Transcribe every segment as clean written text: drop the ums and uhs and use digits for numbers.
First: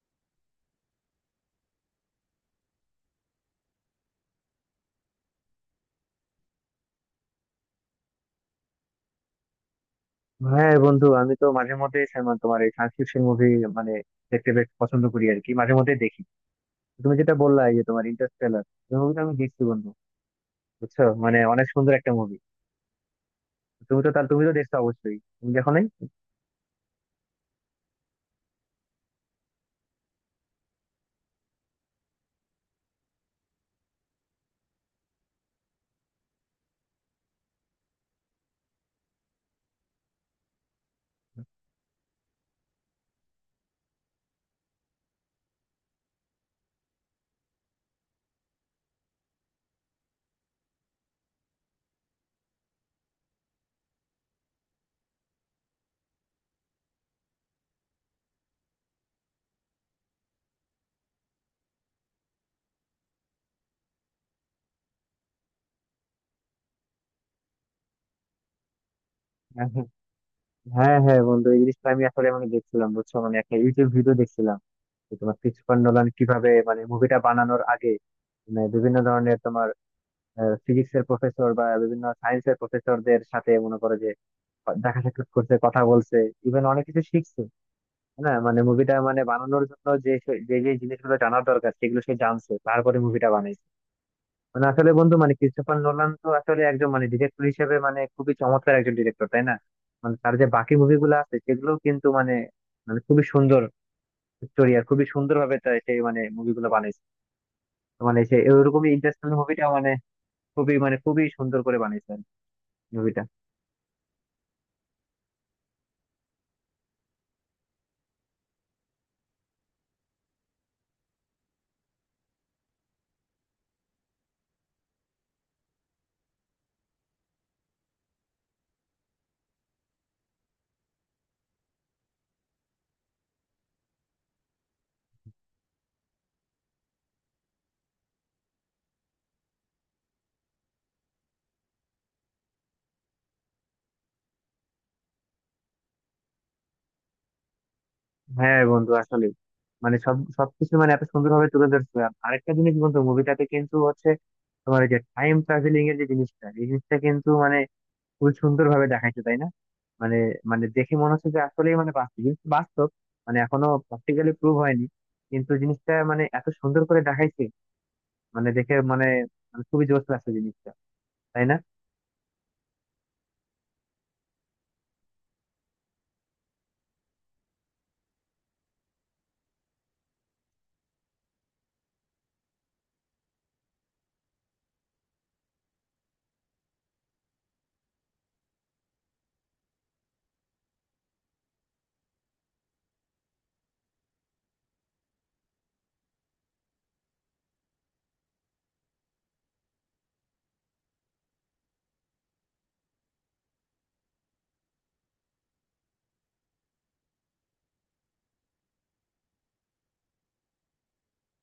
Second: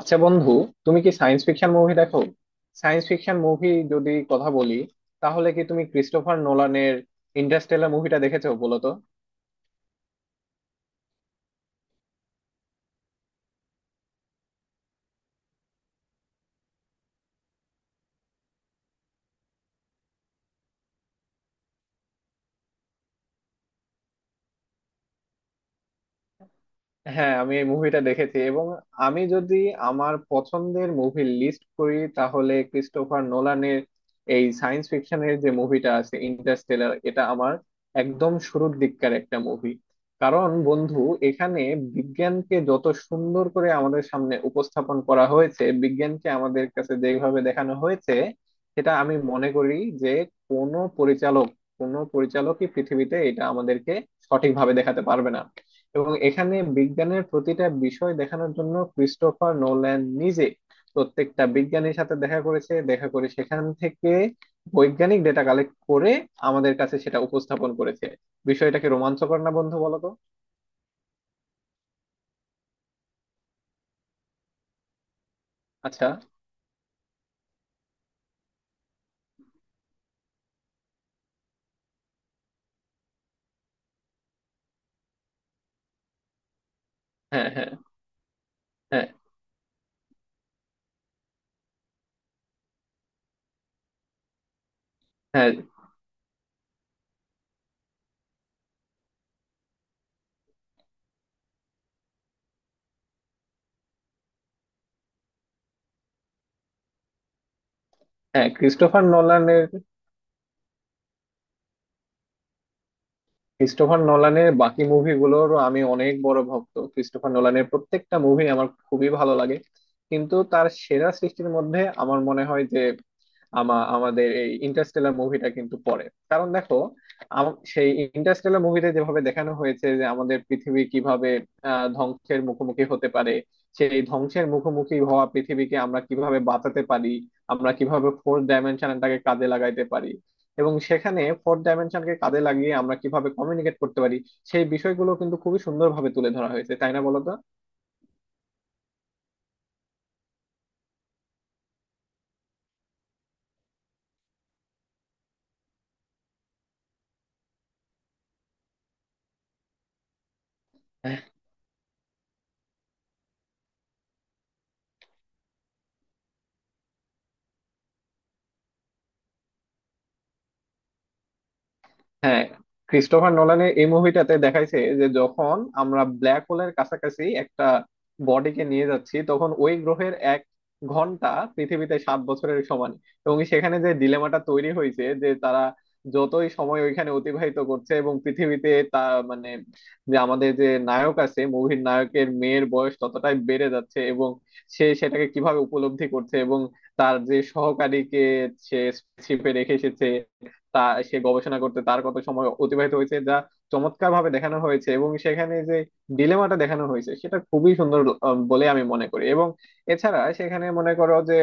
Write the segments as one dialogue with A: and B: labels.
A: আচ্ছা বন্ধু, তুমি কি সায়েন্স ফিকশন মুভি দেখো? সায়েন্স ফিকশন মুভি যদি কথা বলি, তাহলে কি তুমি ক্রিস্টোফার নোলানের ইন্টারস্টেলার মুভিটা দেখেছো বলো তো?
B: হ্যাঁ বন্ধু, আমি তো মাঝে মধ্যে তোমার এই সায়েন্স ফিকশন মুভি মানে দেখতে বেশ পছন্দ করি আর কি, মাঝে মধ্যে দেখি। তুমি যেটা বললা, এই যে তোমার ইন্টারস্টেলার, এই মুভিটা আমি দেখছি বন্ধু। বুঝছো, মানে অনেক সুন্দর একটা মুভি। তুমি তো তাহলে তুমি তো দেখছো, অবশ্যই। তুমি দেখো নাই?
A: হ্যাঁ, আমি এই মুভিটা দেখেছি এবং আমি যদি আমার পছন্দের মুভি লিস্ট করি, তাহলে ক্রিস্টোফার নোলানের এই সায়েন্স ফিকশনের যে মুভিটা আছে ইন্টারস্টেলার, এটা আমার একদম শুরুর দিককার একটা মুভি। কারণ বন্ধু, এখানে বিজ্ঞানকে যত সুন্দর করে আমাদের সামনে উপস্থাপন করা হয়েছে, বিজ্ঞানকে আমাদের কাছে যেভাবে দেখানো হয়েছে, সেটা আমি মনে করি যে কোনো পরিচালক, কোনো পরিচালকই পৃথিবীতে এটা আমাদেরকে সঠিকভাবে দেখাতে পারবে না। এবং এখানে বিজ্ঞানের প্রতিটা বিষয় দেখানোর জন্য ক্রিস্টোফার নোল্যান নিজে প্রত্যেকটা বিজ্ঞানীর সাথে দেখা করেছে, দেখা করে সেখান থেকে বৈজ্ঞানিক ডেটা কালেক্ট করে আমাদের কাছে সেটা উপস্থাপন করেছে। বিষয়টাকে রোমাঞ্চকর না বন্ধু, বলো তো?
B: হ্যাঁ হ্যাঁ বন্ধু, এই জিনিসটা আমি আসলে মানে দেখছিলাম। বুঝছো, মানে একটা ইউটিউব ভিডিও দেখছিলাম যে তোমার ক্রিস্টোফার
A: আচ্ছা।
B: নোলান কিভাবে মানে মুভিটা বানানোর আগে মানে বিভিন্ন ধরনের তোমার ফিজিক্স এর প্রফেসর বা বিভিন্ন সায়েন্স এর প্রফেসরদের সাথে মনে করো যে দেখা সাক্ষাৎ করছে, কথা বলছে, ইভেন অনেক কিছু শিখছে।
A: হ্যাঁ, হ্যাঁ।
B: হ্যাঁ, মানে মুভিটা
A: হ্যাঁ।
B: মানে বানানোর জন্য যে যে জিনিসগুলো জানার দরকার সেগুলো সে জানছে, তারপরে মুভিটা বানাইছে। মানে আসলে বন্ধু, মানে
A: হ্যাঁ।
B: ক্রিস্টোফার নোলান তো আসলে একজন মানে ডিরেক্টর হিসেবে মানে খুবই চমৎকার একজন ডিরেক্টর, তাই না? মানে তার যে বাকি মুভিগুলো আছে সেগুলো কিন্তু মানে, মানে খুবই সুন্দর স্টোরি আর খুবই সুন্দর ভাবে সে মানে মুভিগুলো বানাইছে। তো মানে সে
A: হ্যাঁ
B: এরকমই
A: ক্রিস্টোফার
B: ইন্টারেস্টিং
A: নোলানের,
B: মুভিটা মানে খুবই মানে খুবই সুন্দর করে বানাইছে মুভিটা।
A: ক্রিস্টোফার নোলানের বাকি মুভিগুলোরও আমি অনেক বড় ভক্ত। ক্রিস্টোফার নোলানের প্রত্যেকটা মুভি আমার খুবই ভালো লাগে, কিন্তু তার সেরা সৃষ্টির মধ্যে আমার মনে হয় যে আমাদের এই ইন্টারস্টেলার মুভিটা কিন্তু পড়ে। কারণ দেখো, সেই ইন্টারস্টেলার মুভিতে যেভাবে দেখানো হয়েছে যে আমাদের পৃথিবী কিভাবে ধ্বংসের মুখোমুখি হতে পারে, সেই ধ্বংসের মুখোমুখি হওয়া পৃথিবীকে আমরা কিভাবে বাঁচাতে পারি, আমরা কিভাবে ফোর্থ ডাইমেনশনটাকে কাজে লাগাইতে পারি, এবং সেখানে ফোর্থ ডাইমেনশনকে কাজে লাগিয়ে আমরা কিভাবে কমিউনিকেট করতে পারি, সেই বিষয়গুলো কিন্তু খুবই সুন্দরভাবে তুলে ধরা হয়েছে, তাই না বলো তো?
B: হ্যাঁ বন্ধু আসলে মানে সবকিছু মানে এত সুন্দরভাবে তুলে ধরছে। আর আরেকটা জিনিস বন্ধু, মুভিটাতে কিন্তু হচ্ছে তোমার ওই যে টাইম ট্রাভেলিং এর যে জিনিসটা, এই জিনিসটা কিন্তু মানে খুব সুন্দরভাবে দেখাইছে, তাই না? মানে, মানে দেখে মনে হচ্ছে যে আসলেই মানে বাস্তব জিনিসটা, বাস্তব মানে এখনো প্র্যাকটিক্যালি প্রুভ হয়নি, কিন্তু জিনিসটা মানে এত সুন্দর করে দেখাইছে, মানে দেখে মানে, মানে খুবই জোশ লাগছে জিনিসটা, তাই না?
A: হ্যাঁ, ক্রিস্টোফার নোলানের এই মুভিটাতে দেখাইছে যে যখন আমরা ব্ল্যাক হোলের কাছাকাছি একটা বডিকে নিয়ে যাচ্ছি, তখন ওই গ্রহের এক ঘন্টা পৃথিবীতে সাত বছরের সমান। এবং সেখানে যে ডিলেমাটা তৈরি হয়েছে যে তারা যতই সময় ওইখানে অতিবাহিত করছে, এবং পৃথিবীতে তা মানে যে আমাদের যে নায়ক আছে, মুভির নায়কের মেয়ের বয়স ততটাই বেড়ে যাচ্ছে, এবং সে সেটাকে কিভাবে উপলব্ধি করছে, এবং তার যে সহকারীকে সে শিপে রেখে এসেছে, তা সে গবেষণা করতে তার কত সময় অতিবাহিত হয়েছে, যা চমৎকার ভাবে দেখানো হয়েছে। এবং সেখানে যে ডিলেমাটা দেখানো হয়েছে, সেটা খুবই সুন্দর বলে আমি মনে করি। এবং এছাড়া সেখানে মনে করো যে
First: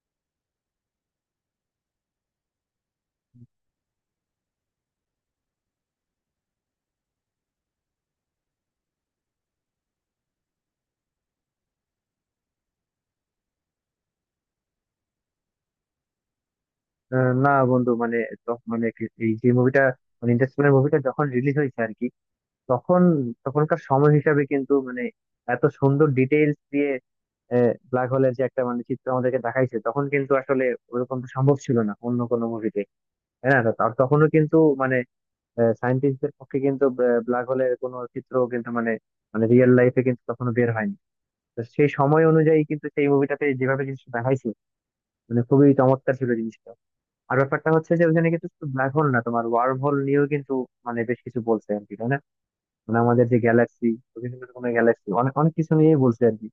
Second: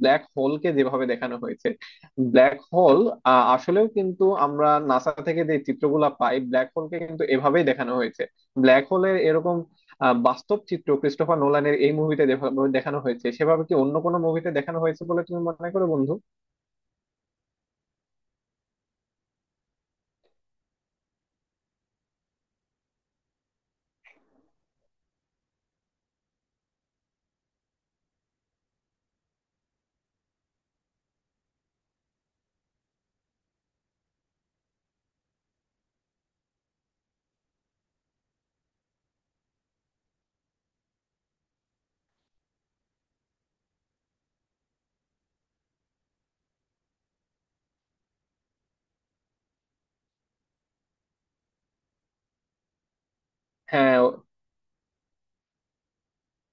A: ব্ল্যাক হোলকে যেভাবে দেখানো হয়েছে, ব্ল্যাক হোল আসলেও কিন্তু আমরা নাসা থেকে যে চিত্রগুলা পাই, ব্ল্যাক হোলকে কিন্তু এভাবেই দেখানো হয়েছে। ব্ল্যাক হোলের এরকম বাস্তব চিত্র ক্রিস্টোফার নোলানের এই মুভিতে দেখানো হয়েছে, সেভাবে কি অন্য কোনো মুভিতে দেখানো হয়েছে বলে তুমি মনে করো বন্ধু?
B: না বন্ধু মানে এই যে মুভিটা, মানে ইন্টারস্টেলার মুভিটা যখন রিলিজ হয়েছে আর কি, তখন তখনকার সময় হিসাবে কিন্তু মানে এত সুন্দর ডিটেইলস দিয়ে ব্ল্যাক হোলের যে একটা মানে চিত্র আমাদেরকে দেখাইছে, তখন কিন্তু আসলে ওরকম তো সম্ভব ছিল না অন্য কোনো মুভিতে। হ্যাঁ, তো তার তখনও কিন্তু মানে সায়েন্টিস্টদের পক্ষে কিন্তু ব্ল্যাক হোলের কোনো চিত্র কিন্তু মানে, মানে রিয়েল লাইফে কিন্তু তখনো বের হয়নি। তো সেই সময় অনুযায়ী কিন্তু সেই মুভিটাতে যেভাবে জিনিসটা দেখাইছে, মানে খুবই চমৎকার ছিল জিনিসটা। আর ব্যাপারটা হচ্ছে যে ওখানে কিন্তু শুধু ব্ল্যাক হোল না, তোমার ওয়ার্ম হোল নিয়েও কিন্তু মানে বেশ কিছু বলছে আর কি, তাই না? মানে আমাদের যে গ্যালাক্সি,
A: হ্যাঁ।
B: বিভিন্ন রকমের গ্যালাক্সি, অনেক অনেক কিছু নিয়েই বলছে আর কি।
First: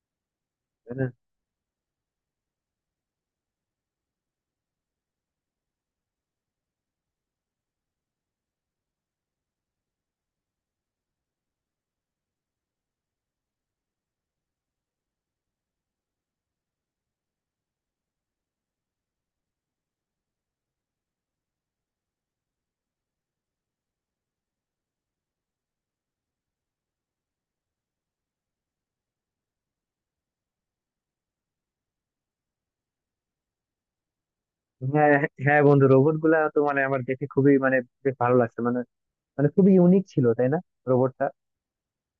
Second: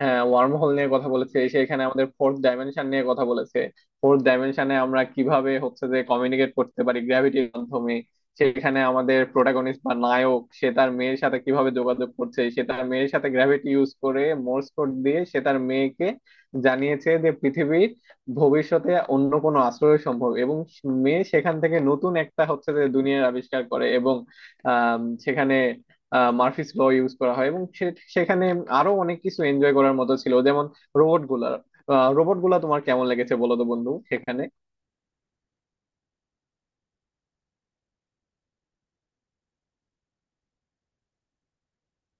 A: হ্যাঁ, ওয়ার্ম হোল নিয়ে
B: তাই না?
A: কথা বলেছে, সেখানে আমাদের ফোর্থ ডাইমেনশন নিয়ে কথা বলেছে। ফোর্থ ডাইমেনশনে আমরা কিভাবে হচ্ছে যে কমিউনিকেট করতে পারি গ্র্যাভিটির মাধ্যমে, সেখানে আমাদের প্রোটাগনিস্ট বা নায়ক সে তার মেয়ের সাথে কিভাবে যোগাযোগ করছে, সে তার মেয়ের সাথে গ্র্যাভিটি ইউজ করে মোর্স কোড দিয়ে সে তার মেয়েকে জানিয়েছে যে পৃথিবীর ভবিষ্যতে অন্য কোনো আশ্রয় সম্ভব, এবং মেয়ে সেখান থেকে নতুন একটা হচ্ছে যে দুনিয়ার আবিষ্কার করে। এবং আহ সেখানে মার্ফিস ল ইউজ করা হয়, এবং সেখানে আরো অনেক কিছু এনজয় করার মতো ছিল, যেমন রোবট গুলা। রোবট গুলা তোমার কেমন লেগেছে বলো তো বন্ধু, সেখানে?
B: হ্যাঁ হ্যাঁ বন্ধু, রোবট গুলা তো মানে আমার দেখে খুবই মানে বেশ ভালো লাগছে। মানে, মানে খুবই ইউনিক ছিল, তাই না রোবটটা?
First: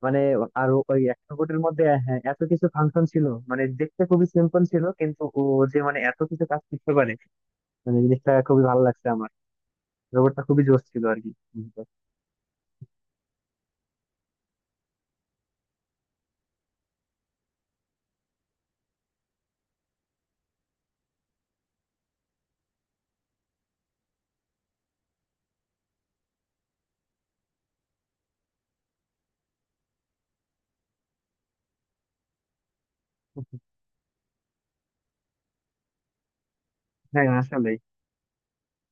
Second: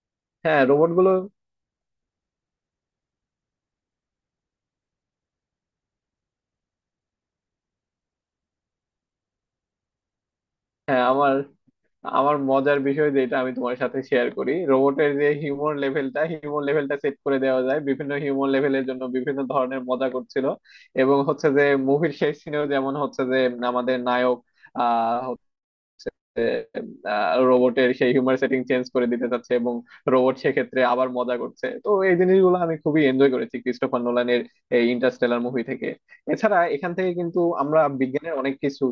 B: মানে,
A: হ্যাঁ,
B: আর ও-
A: রোবট
B: ওই
A: গুলো।
B: এক রোবটের মধ্যে হ্যাঁ এত কিছু ফাংশন ছিল, মানে দেখতে খুবই সিম্পল ছিল কিন্তু ও যে মানে এত কিছু কাজ করতে পারে, মানে জিনিসটা খুবই ভালো লাগছে আমার। রোবটটা খুবই জোশ ছিল
A: হ্যাঁ,
B: আর কি।
A: আমার, আমার মজার বিষয় যেটা আমি তোমার সাথে শেয়ার করি, রোবটের যে হিউমর লেভেলটা, হিউমর লেভেলটা সেট করে দেওয়া যায়, বিভিন্ন হিউমর লেভেলের জন্য বিভিন্ন ধরনের মজা করছিল। এবং হচ্ছে যে মুভির শেষ সিনেও যেমন হচ্ছে যে আমাদের নায়ক আহ রোবটের সেই হিউমার সেটিং চেঞ্জ করে দিতে চাচ্ছে, এবং রোবট সেক্ষেত্রে আবার মজা করছে। তো এই জিনিসগুলো আমি খুবই এনজয় করেছি ক্রিস্টোফার নোলানের এই ইন্টারস্টেলার মুভি থেকে। এছাড়া এখান থেকে
B: হ্যাঁ
A: কিন্তু
B: আসলে,
A: আমরা বিজ্ঞানের অনেক কিছু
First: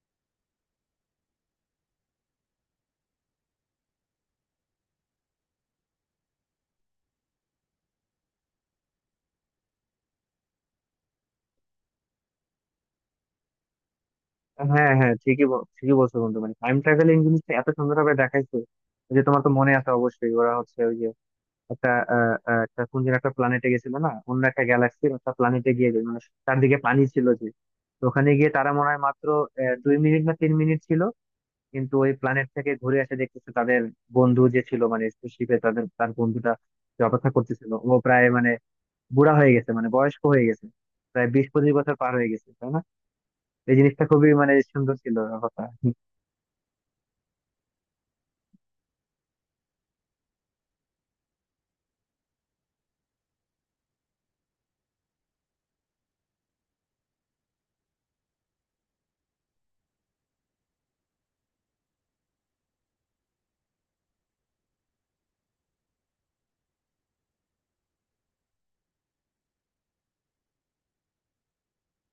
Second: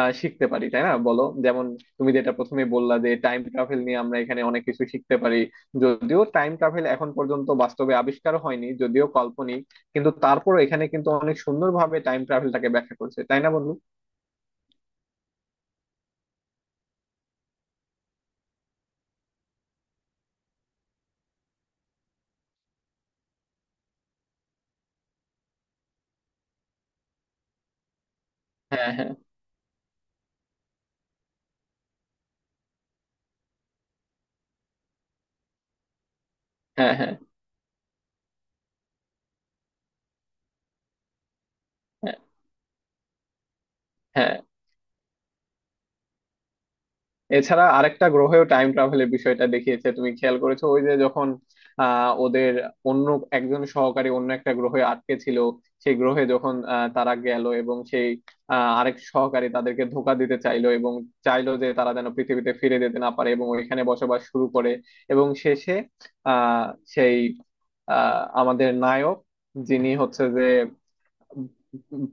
A: শিখতে পারি, তাই না বলো? যেমন তুমি যেটা প্রথমে বললা, যে টাইম ট্রাভেল নিয়ে আমরা এখানে অনেক কিছু শিখতে পারি, যদিও টাইম ট্রাভেল এখন পর্যন্ত বাস্তবে আবিষ্কার হয়নি, যদিও কাল্পনিক, কিন্তু তারপরও এখানে কিন্তু অনেক সুন্দরভাবে টাইম ট্রাভেলটাকে ব্যাখ্যা করছে, তাই না বন্ধু?
B: হ্যাঁ হ্যাঁ ঠিকই বলছো বন্ধু, মানে টাইম ট্রাভেলিং জিনিসটা এত সুন্দরভাবে দেখাইছে যে, তোমার তো মনে আছে অবশ্যই, ওরা হচ্ছে ওই যে একটা আহ, আহ, একটা কোন যেন একটা প্ল্যানেটে গেছিল না, অন্য একটা গ্যালাক্সির একটা প্ল্যানেটে গিয়ে যে মানে চারদিকে পানি ছিল যে। তো ওখানে গিয়ে তারা মনে
A: হ্যাঁ,
B: হয়
A: হ্যাঁ।
B: মাত্র 2 মিনিট, না 3 মিনিট ছিল। কিন্তু ওই প্ল্যানেট থেকে ঘুরে এসে দেখতেছে তাদের বন্ধু যে ছিল মানে স্পেসশিপে তাদের, তার বন্ধুটা
A: হ্যাঁ,
B: যে
A: হ্যাঁ।
B: অপেক্ষা করতেছিল, ও প্রায় মানে বুড়া হয়ে গেছে, মানে বয়স্ক হয়ে গেছে, প্রায় 20-25 বছর পার
A: হ্যাঁ।
B: হয়ে গেছে, তাই না? এই জিনিসটা খুবই
A: হ্যাঁ
B: মানে সুন্দর ছিল ব্যাপারটা।
A: এছাড়া আরেকটা গ্রহেও টাইম ট্রাভেলের বিষয়টা দেখিয়েছে, তুমি খেয়াল করেছো ওই যে যখন ওদের অন্য একজন সহকারী অন্য একটা গ্রহে আটকে ছিল, সেই গ্রহে যখন তারা গেল, এবং সেই আরেক সহকারী তাদেরকে ধোকা দিতে চাইলো, এবং চাইলো যে তারা যেন পৃথিবীতে ফিরে যেতে না পারে এবং ওইখানে বসবাস শুরু করে। এবং শেষে আহ সেই আমাদের নায়ক, যিনি হচ্ছে যে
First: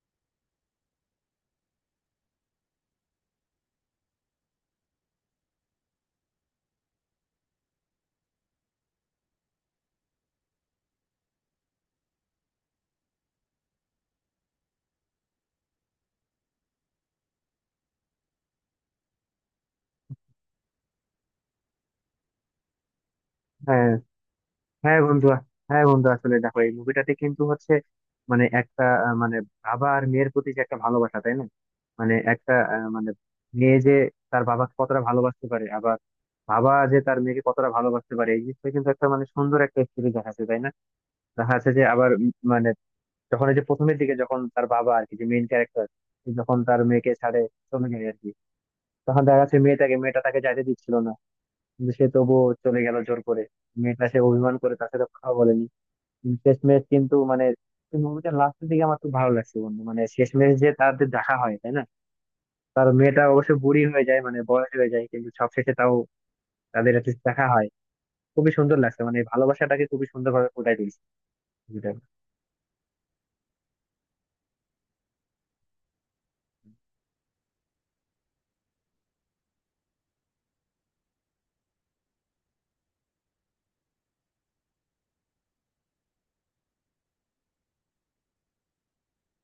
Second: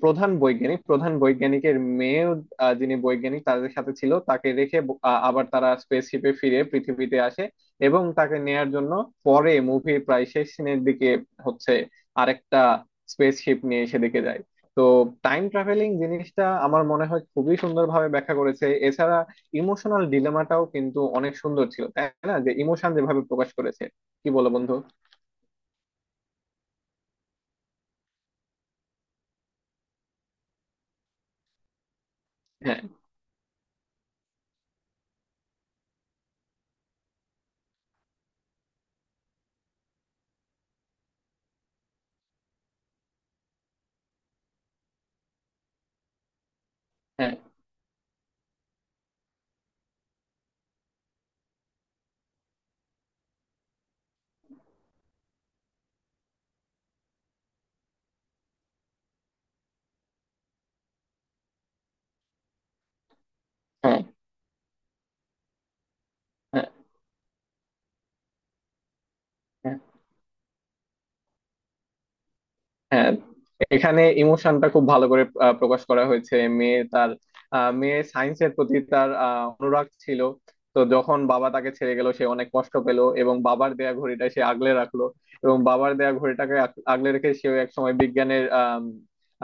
A: প্রধান বৈজ্ঞানিক, প্রধান বৈজ্ঞানিকের মেয়ে, যিনি বৈজ্ঞানিক তাদের সাথে ছিল, তাকে রেখে আবার তারা স্পেসশিপে ফিরে পৃথিবীতে আসে, এবং তাকে নেয়ার জন্য পরে মুভির প্রায় শেষ সিনের দিকে হচ্ছে আরেকটা স্পেসশিপ নিয়ে সেদিকে যায়। তো টাইম ট্রাভেলিং জিনিসটা আমার মনে হয় খুবই সুন্দরভাবে ব্যাখ্যা করেছে। এছাড়া ইমোশনাল ডিলেমাটাও কিন্তু অনেক সুন্দর ছিল, তাই না? যে ইমোশন যেভাবে প্রকাশ করেছে,
B: হ্যাঁ
A: কি বলো বন্ধু?
B: হ্যাঁ বন্ধু, হ্যাঁ বন্ধু আসলে দেখো, এই মুভিটাতে কিন্তু হচ্ছে মানে একটা মানে বাবা আর মেয়ের প্রতি যে একটা ভালোবাসা, তাই না? মানে একটা
A: হ্যাঁ,
B: মানে মেয়ে যে তার বাবাকে কতটা ভালোবাসতে পারে, আবার বাবা যে তার মেয়েকে কতটা ভালোবাসতে পারে, এই জিনিসটা কিন্তু একটা মানে সুন্দর একটা স্টোরি দেখাচ্ছে, তাই না? দেখা যাচ্ছে যে আবার মানে যখন এই যে প্রথমের দিকে যখন তার বাবা আর কি, যে মেইন ক্যারেক্টার, যখন তার মেয়েকে
A: হ্যাঁ।
B: ছাড়ে চলে যায় আর কি, তখন দেখা যাচ্ছে মেয়েটাকে, মেয়েটা তাকে যাইতে দিচ্ছিল না, কিন্তু সে তবুও চলে গেল জোর করে। মেয়েটা সে অভিমান করে তার সাথে কথা বলেনি। শেষমেশ কিন্তু মানে মুভিটা লাস্টের দিকে আমার খুব ভালো লাগছে বন্ধু, মানে শেষমেশ যে তাদের দেখা হয়, তাই না? তার মেয়েটা অবশ্য বুড়ি
A: হ্যাঁ,
B: হয়ে যায়, মানে বয়স হয়ে যায়, কিন্তু সবশেষে তাও
A: হ্যাঁ।
B: তাদের একটা দেখা হয়। খুবই সুন্দর লাগছে, মানে এই
A: হ্যাঁ।
B: ভালোবাসাটাকে খুবই সুন্দর ভাবে ফুটাই তুলছে মুভিটা।
A: হ্যাঁ, এখানে ইমোশনটা খুব ভালো করে প্রকাশ করা হয়েছে। মেয়ে তার, মেয়ে সায়েন্সের প্রতি তার অনুরাগ ছিল। তো যখন বাবা তাকে ছেড়ে গেল, সে অনেক কষ্ট পেল, এবং বাবার দেয়া ঘড়িটা সে আগলে রাখলো। এবং বাবার দেয়া ঘড়িটাকে আগলে রেখে সেও এক সময় বিজ্ঞানের আম,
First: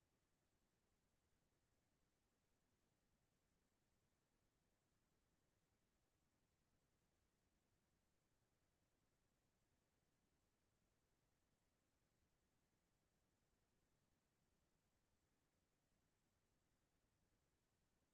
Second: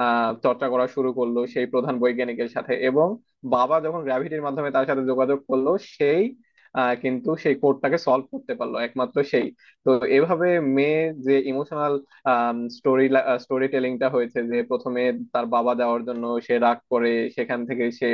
A: আহ, চর্চা করা শুরু করলো সেই প্রধান বৈজ্ঞানিকের সাথে। এবং বাবা যখন গ্র্যাভিটির মাধ্যমে তার সাথে যোগাযোগ করলো সেই কিন্তু সেই কোডটাকে সলভ করতে পারলো একমাত্র সেই। তো এভাবে মেয়ে যে ইমোশনাল স্টোরি, স্টোরি টেলিংটা হয়েছে, যে প্রথমে তার বাবা যাওয়ার জন্য সে রাগ করে, সেখান থেকে সে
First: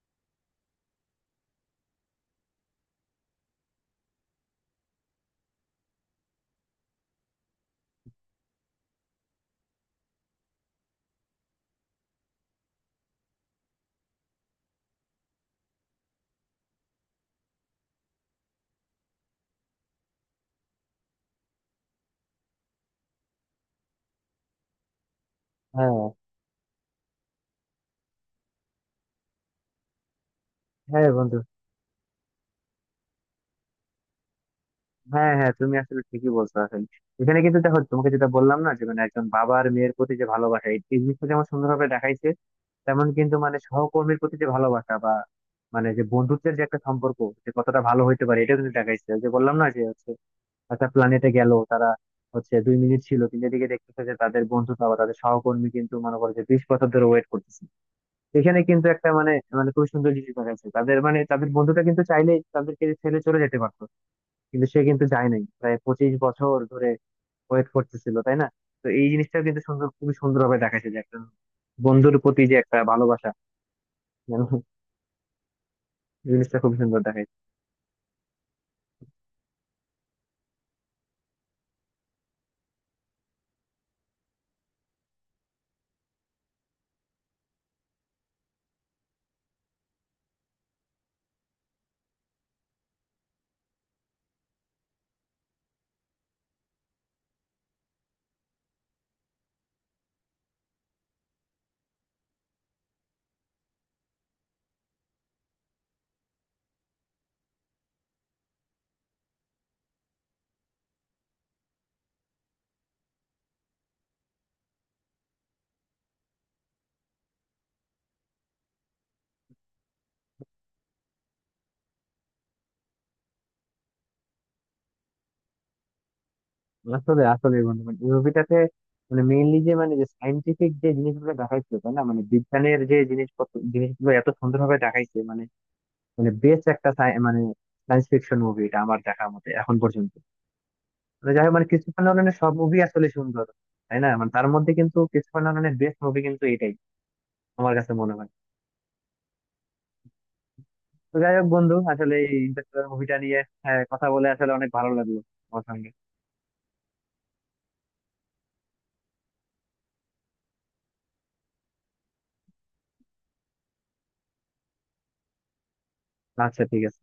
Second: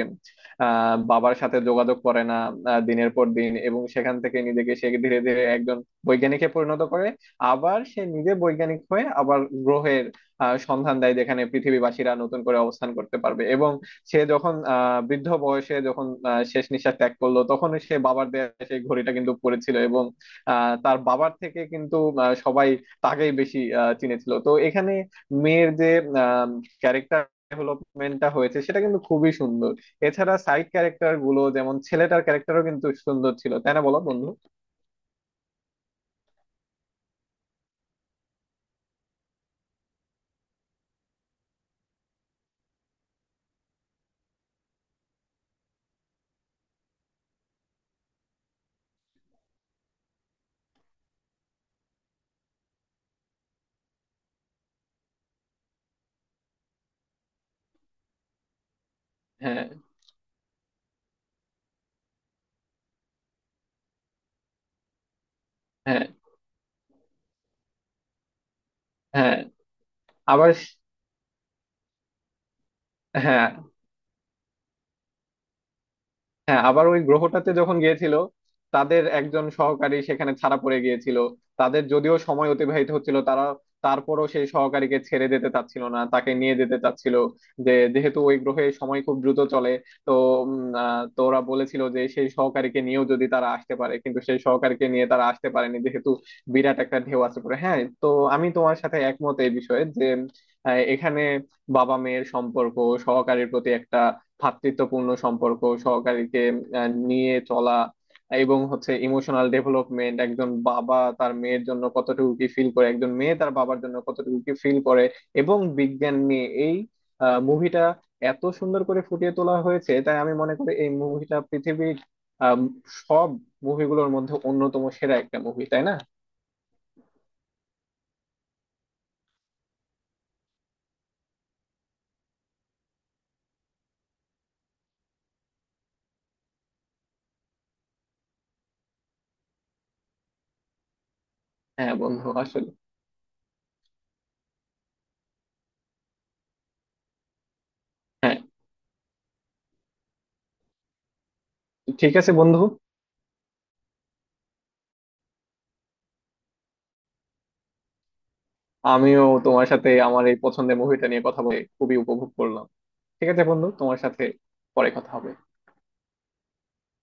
A: বাবার সাথে যোগাযোগ করে না দিনের পর দিন, এবং সেখান থেকে নিজেকে সে ধীরে ধীরে একজন বৈজ্ঞানিকে পরিণত করে। আবার সে নিজে বৈজ্ঞানিক হয়ে আবার গ্রহের সন্ধান দেয়, যেখানে পৃথিবীবাসীরা নতুন করে অবস্থান করতে পারবে। এবং সে যখন বৃদ্ধ বয়সে যখন শেষ নিঃশ্বাস ত্যাগ করলো, তখন সে বাবার দেয়া সেই ঘড়িটা কিন্তু পড়েছিল। এবং তার বাবার থেকে কিন্তু সবাই তাকেই বেশি চিনেছিল। তো এখানে মেয়ের যে
B: হ্যাঁ
A: ক্যারেক্টার ডেভেলপমেন্টটা হয়েছে, সেটা কিন্তু খুবই সুন্দর। এছাড়া সাইড
B: হ্যাঁ
A: ক্যারেক্টার
B: বন্ধু,
A: গুলো, যেমন ছেলেটার ক্যারেক্টারও কিন্তু সুন্দর ছিল, তাই না বলো বন্ধু?
B: হ্যাঁ হ্যাঁ তুমি আসলে ঠিকই বলছো। আসলে এখানে কিন্তু দেখো, তোমাকে যেটা বললাম না, যে মানে একজন বাবার মেয়ের প্রতি যে ভালোবাসা, এই এই জিনিসটা যেমন সুন্দরভাবে দেখাইছে, তেমন কিন্তু মানে সহকর্মীর প্রতি যে ভালোবাসা বা মানে যে বন্ধুত্বের যে একটা সম্পর্ক যে কতটা ভালো হইতে পারে, এটা কিন্তু দেখাইছে। ওই যে বললাম না যে হচ্ছে একটা প্ল্যানেটে গেল তারা, হচ্ছে দুই মিনিট ছিল, কিন্তু এদিকে দেখতেছে যে তাদের বন্ধু বা তাদের সহকর্মী কিন্তু মনে করে যে 20 বছর ধরে ওয়েট করতেছে। এখানে কিন্তু একটা মানে,
A: হ্যাঁ,
B: মানে খুব সুন্দর জিনিস দেখাচ্ছে, তাদের মানে তাদের বন্ধুটা কিন্তু চাইলেই তাদেরকে ছেড়ে চলে যেতে পারতো, কিন্তু সে কিন্তু যায় নাই, প্রায়
A: হ্যাঁ।
B: 25 বছর ধরে ওয়েট করতেছিল, তাই না? তো এই
A: হ্যাঁ
B: জিনিসটা কিন্তু সুন্দর, খুবই সুন্দর
A: আবার।
B: ভাবে দেখাচ্ছে যে একটা বন্ধুর প্রতি যে একটা ভালোবাসা,
A: হ্যাঁ,
B: জিনিসটা
A: হ্যাঁ
B: খুব
A: আবার
B: সুন্দর
A: ওই
B: দেখাইছে।
A: গ্রহটাতে যখন গিয়েছিল, তাদের একজন সহকারী সেখানে ছাড়া পড়ে গিয়েছিল। তাদের যদিও সময় অতিবাহিত হচ্ছিল, তারা তারপরও সেই সহকারীকে ছেড়ে দিতে চাচ্ছিল না, তাকে নিয়ে যেতে চাচ্ছিল যে যেহেতু ওই গ্রহে সময় খুব দ্রুত চলে। তো উম, তো ওরা বলেছিল যে সেই সহকারীকে নিয়েও যদি তারা আসতে পারে, কিন্তু সেই সহকারীকে নিয়ে তারা আসতে পারেনি যেহেতু বিরাট একটা ঢেউ আছে। পরে হ্যাঁ, তো আমি তোমার সাথে একমত এই বিষয়ে যে এখানে বাবা মেয়ের সম্পর্ক, সহকারীর প্রতি একটা ভ্রাতৃত্বপূর্ণ সম্পর্ক, সহকারীকে নিয়ে চলা, এবং হচ্ছে ইমোশনাল ডেভেলপমেন্ট, একজন বাবা তার মেয়ের জন্য কতটুকু কি ফিল করে, একজন মেয়ে তার বাবার জন্য কতটুকু কি ফিল করে, এবং বিজ্ঞান নিয়ে এই মুভিটা এত সুন্দর করে ফুটিয়ে তোলা হয়েছে, তাই আমি মনে করি এই মুভিটা পৃথিবীর আম, সব মুভিগুলোর মধ্যে অন্যতম সেরা একটা মুভি, তাই না?
B: আসলে, আসলে বন্ধু মানে এই মুভিটাতে মানে মেইনলি যে মানে যে সাইন্টিফিক যে জিনিসগুলো দেখাইছে, তাই না, মানে বিজ্ঞানের যে জিনিসপত্র, জিনিসগুলো এত সুন্দরভাবে দেখাইছে, মানে, মানে বেস্ট একটা মানে সায়েন্স ফিকশন মুভি এটা আমার দেখার মতে এখন পর্যন্ত। মানে যাই হোক, মানে
A: হ্যাঁ
B: ক্রিস্টোফার
A: বন্ধু
B: নোলানের সব
A: আসলে।
B: মুভি আসলে সুন্দর, তাই না? মানে তার মধ্যে কিন্তু ক্রিস্টোফার নোলানের বেস্ট মুভি কিন্তু এটাই আমার কাছে মনে হয়।
A: হ্যাঁ
B: তো যাই হোক বন্ধু,
A: ঠিক
B: আসলে
A: আছে
B: এই
A: বন্ধু,
B: ইন্টারস্টেলার মুভিটা নিয়ে হ্যাঁ, কথা বলে আসলে অনেক ভালো লাগলো আমার সঙ্গে।
A: আমিও তোমার সাথে আমার এই পছন্দের মুভিটা নিয়ে কথা বলে খুবই উপভোগ করলাম। ঠিক আছে বন্ধু, তোমার সাথে পরে কথা হবে।
B: আচ্ছা, ঠিক আছে।